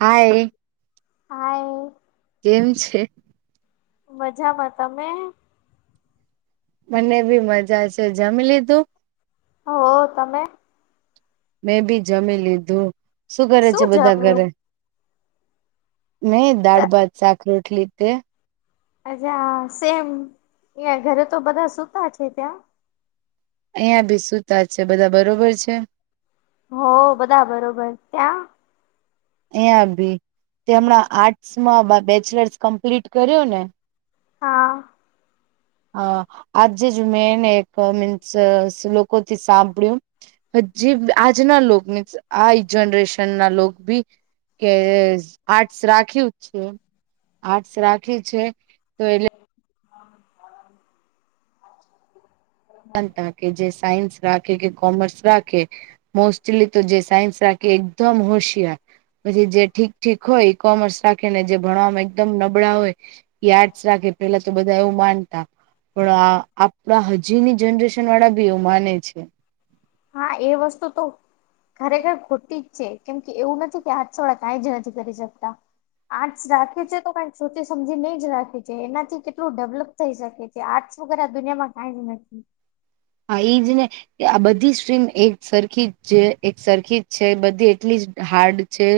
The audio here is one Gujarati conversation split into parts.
હાય હ કેમ છે મજામાં તમે મને બી મજા છે જમી લીધું. હો તમે મેં ભી જમી લીધું શું કરે છે બધા ઘરે મેહી દાળ ભાત શાક રોટલી તે અછા સેમ ઘરે તો બધા સૂતા છે ત્યાં અહિયાં બી સુતા છે બધા બરોબર છે હો અહિયાં બધા બરોબર ત્યાં અં ભી તે હમણાં આર્ટસ માં બેચલર્સ કમ્પ્લીટ કર્યું ને હા હ આજે જ મેંને એક મીન્સ લોકો થી સાંભળ્યું હજી આજના લો આ જનરેશન ના લો બી કે આર્ટસ રાખ્યું છે આર્ટસ રાખ્યું છે તો એટલે [inaudible] કે જે સાયન્સ રાખે કે કોમર્સ રાખે મોસ્ટલી તો જે સાયન્સ રાખે એકદમ હોશિયાર પછી જે ઠીક ઠીક હોય કોમર્સ રાખીને જે ભણવામાં એકદમ નબળા હોય ઈ આર્ટસ રાખે પેલા તો બધા એવું માનતા પણ આ આપણા હજીની જનરેશન વાળા બી એવું માને છે હા એ વસ્તુ તો ખરેખર ખોટી જ છે કેમ કે એવું નથી કે આર્ટસ વાળા કંઈ જ નથી કરી શકતા આર્ટસ રાખે છે તો કઈક સોચી સમજી ને જ રાખે છે એનાથી કેટલું ડેવલપ થઈ શકે છે આર્ટસ વગર આ દુનિયામાં કઈ જ નથી હા ઈજને કે આ બધી સ્ટ્રીમ એક સરખી જ છે એક સરખી જ છે બધી એટલી જ હાર્ડ છે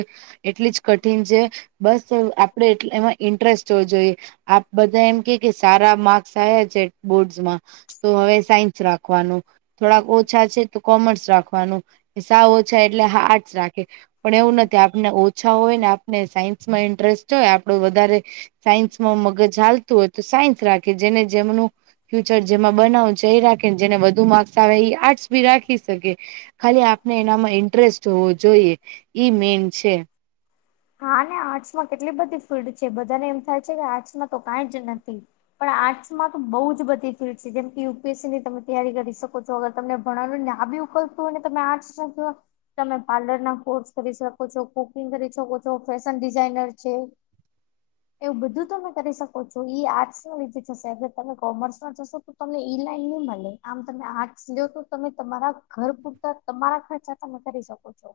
એટલી જ કઠિન છે બસ આપડે એમાં ઇન્ટરેસ્ટ હોવ જોઈએ આ બધા એમ કે કે સારા માર્ક્સ આવ્યા છે બોર્ડ્સ માં તો હવે સાયન્સ રાખવાનું થોડાક ઓછા છે તો કોમર્સ રાખવાનું સાવ ઓછા એટલે હારટસ રાખે પણ એવું નથી આપને ઓછા હોય ને ને સાયન્સ માં ઇન્ટરેસ્ટ હોય આપડો વધારે સાયન્સ માં મગજ હાલતું હોય તો સાયન્સ રાખે કે જેને જેમનું ફ્યુચર જેમાં બનાવુ છે એ રાખે કે જેને વધુ માર્ક્સ આવે એ આર્ટસ ભી રાખી શકે ખાલી આપને એનામાં ઇન્ટરેસ્ટ હોવો જોઈએ ઈ મેન છે હા ને આર્ટસમાં કેટલી બધી ફિલ્ડ છે બધાને એમ થાય છે કે આર્ટસમાં તો કઈ જ નથી પણ આર્ટસ માં બઉ જ બધી ફિલ્ડ છે જેમ કે યુપીએસસી ની તમે તૈયારી કરી શકો છો હવે તમને ભણાવ્યું ને આવ્યું કોઈ તમે આર્ટસ નું કયો તમે પાર્લર ના કોર્સ કરી શકો છો કુકિંગ કરી શકો તો ફેશન ડિઝાઈનર છે [inaudible] એવું બધું તમે કરી શકો છો ઈ આર્ટસ ના લીધે થ શેએટલે તમે કોમર્સમાં જશો તો તમને ઈ લાઈન નહી મળે આમ તમે આર્ટસ લ્યો તો તમે તમારા ઘર પુરતા તમારા ખર્ચા તમે કરી શકો છો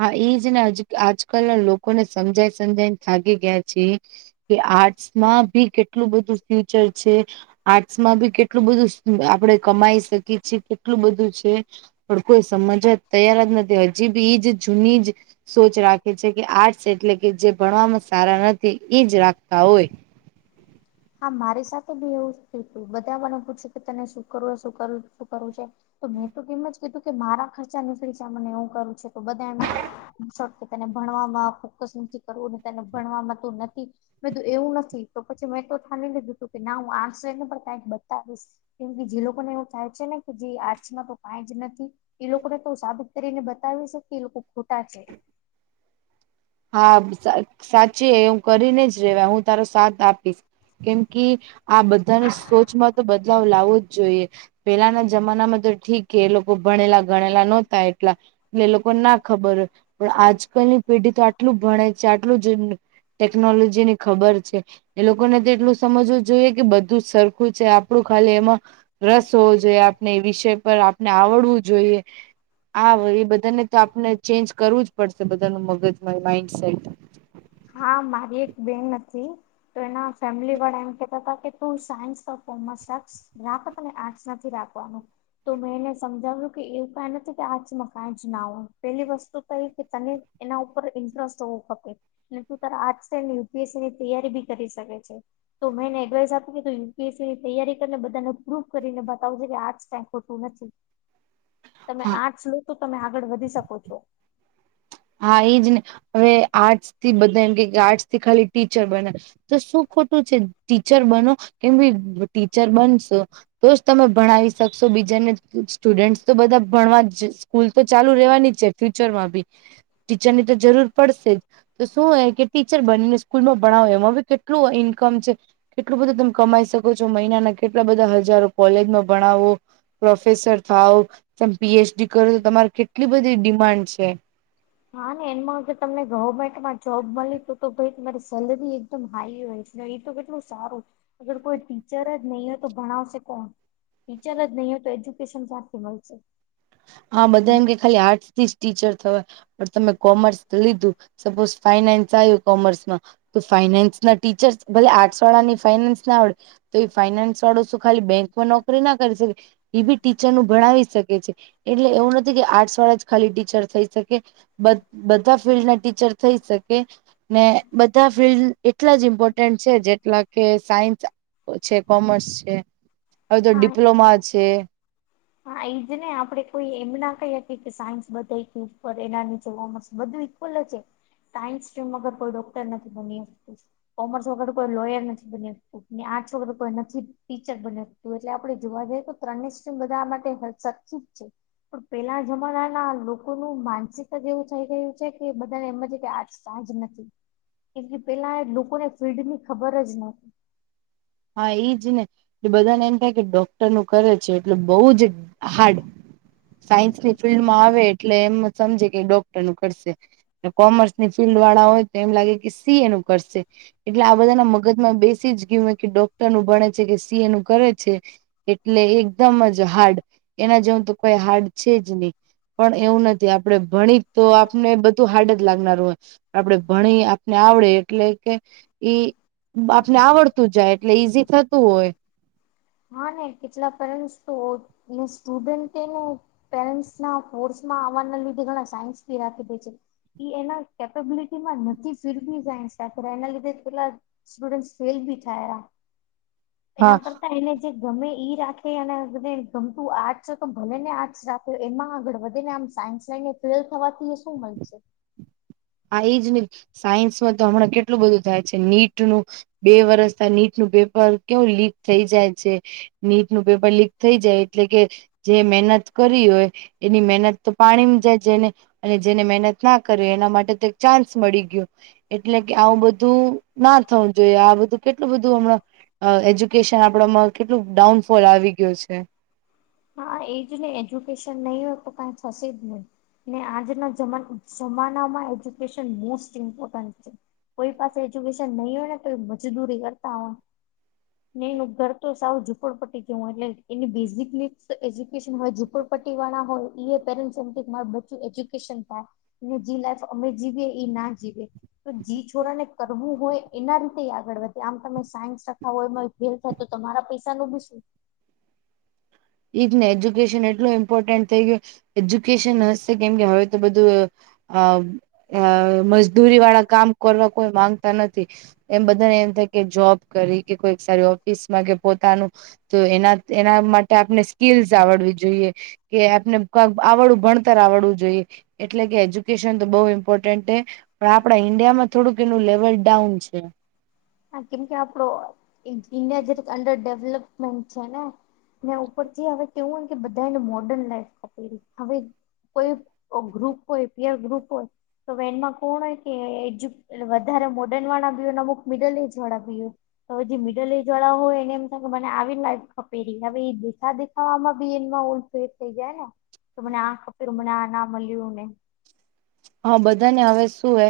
હા ઇ જ ને આજકાલના લોકોને સમજાય સમજાયને થાકી ગયા છે કે આર્ટસ માં ભી કેટલું બધું ફ્યુચર છે આર્ટ્સમાં બી કેટલું બધું આપડે કમાઈ શકીએ છીએ કેટલું બધું છે પણ કોઈ સમજવા તૈયાર જ નથી હજી બી એજ જૂની જ સોચ રાખે છે કે આ એટલે કે જે ભણવામાં સારા નથી ઈજ રાખતા હોય હા મારી સાથે બી એવું જ થયું તું બધા મને પૂછ્યું કે તને શું કરવું શું કરવું શું કરવું છે તો મેં તો એમ જ કીધું કે મારા ખર્ચા નીકળી જાય મને એવું કરું છે તો બધા ઈનશોટ કે તને ભણવામાં ફોક્કસ નથી કરવું તને ભણવામાં તો નથી મે કીધું એવું નથી તો પછી મેં તો થાની લીધું તું કે ના હું આર્ટસ લય ને પણ કઈક બતાવીશ કેમ કે જે લોકોને એવું થાય છે ને કે જે આર્ટસ માં તો કઈ જ નથી એ લોકોને તો સાબિત કરીને બતાવી શ કે એ લોકો ખોટા છે હા સાચે એમ કરીને જ રેવા હું તારો સાથ આપીશ કેમ કી આ બધાની સોચમાં તો બદલાવ લાવવો જ જોઈએ પેલાના જમાનામાં તો ઠીક કે એ લોકો ભણેલા ગણેલા નહતા એટલા એટલે એ લોકોને ના ખબર હોય પણ આજકાલની પેઢી તો આ આટલું ભણે છે આટલું જ ટેકનોલોજી ની ખબર છે એ લોકોને તો એટલું સમજવું જોઈએ કે બધું જ સરખું છે આપડું ખાલી એમાં રસ હોવો જોઈએ આપને એ વિષય પર આપને આવડવું જોઈએ હા એ બધાને તો આપને ચેન્જ કરવું જ પડશે બધા નું મગજમાં માઈન્ડસેટ હા મારી એક બેન હતી તો એના ફેમિલી વાળા એમ કેતા હતા કે તું સાયન્સ તો કોમર્સ રાખ રાખો તને આર્ટસ નથી રાખવાનું તો મેં એને સમજાવ્યું કે એવું કઈ હતું કે આજમાં કં જ ના હો પેલી વસ્તુ તો એ કે તને એના ઉપર ઇન્ટરેસ્ટ હોવુંપે અને તું તારા આર્ટસન્ડ યુપીએસસી ની તૈયારી બી કરી શકે છે તો મેંને એડવાઈસ આપ્યું કે યુપીએસસી ની તૈય કરીને બધાને પ્રૂવ કરીને બતાવું છે કે આજ [unintelligible] નથી [inaudible] તમે હા આર્ટસ લો તો તમે આગળ વધી શકો છો હા એઈ જ ને હવે આર્ટ થી બધા એમ કે આર્ટસ થી ખાલી ટીચર બને તો શું ખોટું છે ટીચર બનો કે ટીચર બનશો તો જ તમે ભણાવી શકશો બીજાને સ્ટુડન્ટ તો બધા ભણવા સ્કૂલ તો ચાલુ રવાની છે ફ્યુચરમાં બી ટીચરની તો જરૂર પડશે જ તો શું હ કે ટીચર બનીને સ્કૂલમાં ભણાવો એમાં બી કેટલું ઈન્કમ છે કેટલું બધું તમે કમાઈ શકો છો મહિનાના કેટલા બધા હજારો કોલેજમાં ભણાવો પ્રોફેસર થાવ ત પીએચડી કરો તો તમારે કેટલી બધી ડિમાન્ડ છે હા ને એમાં તમને ગવર્મેન્ટમાં જોબ મળી તું તો ભાઈ તમારી સેલરી એકદમ હાઈ હોય છે એ તો કેટલું સારું અગર કોઈ ટીચર જ નહીં હોય તો ભણાવશે કોણ ટીચર જ નહી હોય તો એજ્યુકેશન સથી મળશે હા બધા એમ કે ખાલી આર્ટસ થી જ ટીચર થવાય પણ તમે કોમર્સ લીધું સપોઝ ફાઈનાન્સ આવ્યું કોમર્સમાં તો ફાઈનાન્સ ના ટીચર્સ ભલે આઠસ વાળા ની ફાઈનાન્સ ના આવડે તો એ ફાઈનાન્સ વાળો શું ખાલી બેંકમાં નોકરી ના કરી શકે એ બી ટીચર નું ભણાવી શકે છે એટલે એવું નથી કે આર્ટસ વાળા જ ખાલી ટીચર થઈ શકે બધા ફિલ્ડના ટીચર થઈ શકે ને બધા બધા ફિલ્ડ એટલા જ ઇમ્પોર્ટન્ટ છે જેટલા કે સાયન્સ છે કોમર્સ છે હવે તો હા ડિપ્લોમા છે હા એ જ ને આપડે કોઈ એમ ના કહી કે કે સાયન્સ બધા કયુ ઉપર એના નીચે કોમર્સ બધવી લ સાન્સ્રીમ વગર કોઈ ડોક્ટર નથી બની કોમર્સ વગર તો કોઈ લોયર નથી બન આર્ટસ વગર કોઈ નથી ટીચર બને એટલે આપણેે જોવા જઈએ તો ત્રણેને સ્ટ્રીમ બધા આ માટે સરખી જ છે પેલા જમાનાના લોકોનું માનસિકતા જે એવુ થય ગયું છે કે બધાને એમ જ કે આર્ટ ચાર્જ નથી કેમ કે પેલા લોકોને ફિલ્ડની ખબર જ નથી હા એ જ ને એટ બધા ને એમ થાય કે ડો નું કરે છે એટલે બહુ જ હાર્ડ સાયન્સની ફિલ્ડ માં આવે એટલે એમ સમજે કે ડોક્ટર નું કરશે કોમર્સ ની ફિલ્ડ વાળા હોય એમ લાગે કે સી એનું કરશે એટલે આ બધા ના મગજ માં બેસીજ ગ કે ડોક્ટર નું ભણે છે કે સી એ નું કરે છે એટલે એકદમ જ હાર્ડ એના જવું તો કોઈ હાર્ડ છે જ નહી પણ એવું નથી આપડણે ભણી તો આપને બધું હાર્ડ જ લાગનારું હોય આપડે ભણી આપને આવડે એટલે કે ઈ આપને આવડત તું જાય, એટલે ઈઝી થતું હોય, હા, ને કેટલા પેરન્ટસ તો, ન્યૂ સ્ટુડન્ટ એનું પેરેન્ટસના ફોર્સમાં આવવાના લીધે ઘણા સાયન્સ ભી રાખી દે છે. ઈ એના કેપેબિલિટીમાં નથી ફીરવી સાયન્સ રાખે રે, એના લીધે પેલા સ્ટુડન્ટ્સ ફેલ ભી થાય આ, હા એના કરતા એને ગમે ઈ રાખે અને પછી ગમતું આર્ટસ છે તો ભલે ને આર્ટસ રાખે, ને એમાં આગળ વધેને આમ સાયન્સ ને ફેલ થવાથી એને સુ મલશે? આ એજ ને, સાયન્સમાં તો હમણાં કેટલું બધું થાય છે, નીટ નું બે વરસ થયા નીટનું પેપર કેવું લીક થઈ જાય છે, નીટ નું પેપર લીક થઈ જાય એટલે કે જે મહેનત કરી હોય, એની મહેનત તો પાણીમ જાય જેને, અને જેને મહેનત ના કરે એના માટે એક ચાન્સ મળી ગયો. એટલે કે આવું બધું ના થવું જોઈએ, આ બધું કેટલું બધું હમણાં, અ એજ્યુકેશન આપડામાં કેટલું ડાઉનફોલ આવી ગયું છે! હા એજ ને, એજ્યુકેશન નહીં હોય તો કઈ થસે જ નહી. ને આજના જમાન ઝમાનામાં, એજ્યુકેશન મોસ્ટ ઇમ્પોર્ટન્ટ છે. કોઈ પાસે એજ્યુકેશન નહીં હોય ને તો મજદૂરી કરતા હોય. નઈ ન ઘર તો સવું ઝુપડપટી જેવું, એટલે એની બિઝિક નીડ્સ એજ્યુકેશન હોય, ઝુપડપટ્ટીવાળા હોય, પેરેન્ટસ એમ કેક મારું બચ્ચું એજ્યુકેશન થાય. જી લાઈફ અમે જીવી, એ એ ના જીવે. તો જી છોરાને કરવું હોય, એના રીતે આગળ વધે આમ તમે સાયન્સ રખાવો એમા ફેલ થાય તો તમારા પૈસાનું બી સુ? એ જ ને, એજ્યુકેશન એટલું ઇમ્પોર્ટન્ટ થઈ ગયું, એજ્યુકેશન હસે કેમ કે હવે તો બધું અ અ મજદૂરી વાળા કામ કરવા કોઈ માંગતા નથી, એમ બધાને એમ થાય કે જોબ કરવી કે કોઈ સારી ઓફિસમાં કે પોતાનું, તો એના એના માટે આપને સ્કીલ્સ આવડવી જોઈએ કે આપને કાંક આવડવ, ભણતર આવડવું જોઈએ. એટલે કે એજ્યુકેશન તો બહુ ઇમ્પોર્ટન્ટ હે. પણ આપડા ઈન્ડિયામાં થોડુંક એનું લેવલ ડાઉન છે. હા, કેમ કે આપડો, ઈ, ઇન્ડિયા જ અંડર ડેવલપમેન્ટ છે ને! ઉપરથી હવે કેવું હોય કે બધાને મોડર્ન લાઈફ ખપેરી હવે ધ કોઈ અ ગ્રુપ હોય, પીઅર ગ્રુપ હોય, તો વેનમાં કોણ હોય કે એજયુ એટલે વધારે મોડર્નવાળા બી હોય ને અમુક મિડલ એજ વાળા બી હોય હવે જે મિડલ એજ વાળા હોય એને એમ થાય મને આવી લાઇફ ખપેરી, હવે એ દેખા દેખાવામાં બી એનમાં ઓ ફેર થઈ જાય ને! તો મને આ ખપેરો, મને આ ના મલ્યો ને હા, બધાને હવે સુ હે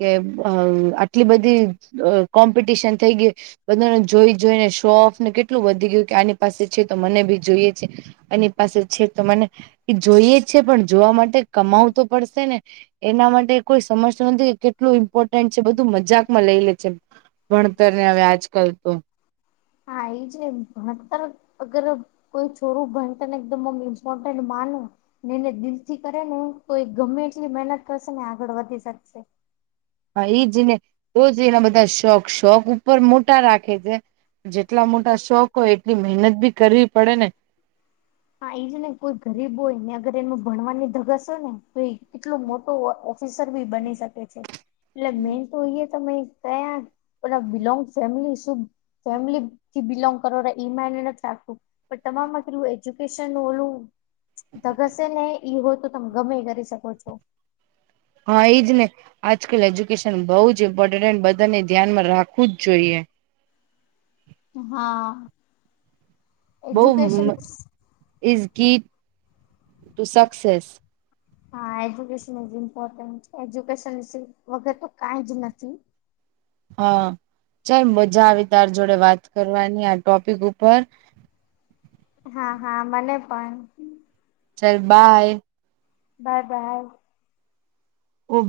કે અમ આટલી બધી અ કોમ્પિટિશન થઈ ગઈ બધાને જોઈ જોઈને શો ઑફ કેટલું વધી ગયું, કે આની પાસે છે તો મને ભી જોઈએ છે, એની પાસે છે તો મને, એ જોઈએ જ છે, પણ જોવા માટે કમાવુ તો પડસે ને? એના માટે કોઈ સમજતુ નથી કે ટલું ઇમ્પોર્ટન્ટ છે, બધું મજાકમાં લઈ લે છે, ભણતરને હવે આજકાલ તો, હા, ઈ છે, હસ્તાનું અગર હું, કોઈ છોરું ભણતરને આમ એકદમ ઇમ્પોર્ટન્ટ માનું એને દિલથી કરે ને, તો એ ગમે એટલી મહેનત કરસે ને આગળ વધી સકસે. હા ઈ જ ને! તો જ એના બધા શોખ, શોખ ઉપર મોટા રાખે છે. જેટલા મોટા શોખ હોય એટલી મહેનત ભી કરવી પડે ને? હા ઈ જ ને, કોઈ ગરીબ હોયને અગર એનું ભણવાની ધગસ હોય ને તો એ કેટલો મોટો [inaudible] સર બી બની શકે છે એટલે મેન તો ઈ એ તમે કયા પણ બિલોંગ ફેમલી શું, ફેમિલીથી બિલોંગ કરોરા ઈ માયને નથી રાખતું, પણ તમામમાં પેલુ એજ્યુકેશન, ઓલું ધગસ હે ને, ઈ હોય તો તમે ગમે ઈ કરી સકો છો. હા એજ ને આજકાલ એજ્યુકેશન બહુ જ ઇમ્પોર્ટન્ટ બધાને ધ્યાનમાં રાખવું જ જોઈએ. હા બહઉ એજ્યુકેશન ઇઝ ઇઝગીટ ટુ સક્સેસ હા એજ્યુકેશન ઇ ઇમ્પોર્ટન્ટ, એજ્યુકેશન વગર તો કઈ જ નથી. હા ચાલ મજા આવે તાર જોડે વાત કરવાની આ ટોપિક ઉપર હા હા મને પણ ચલ બાય. બાય બાય ઓ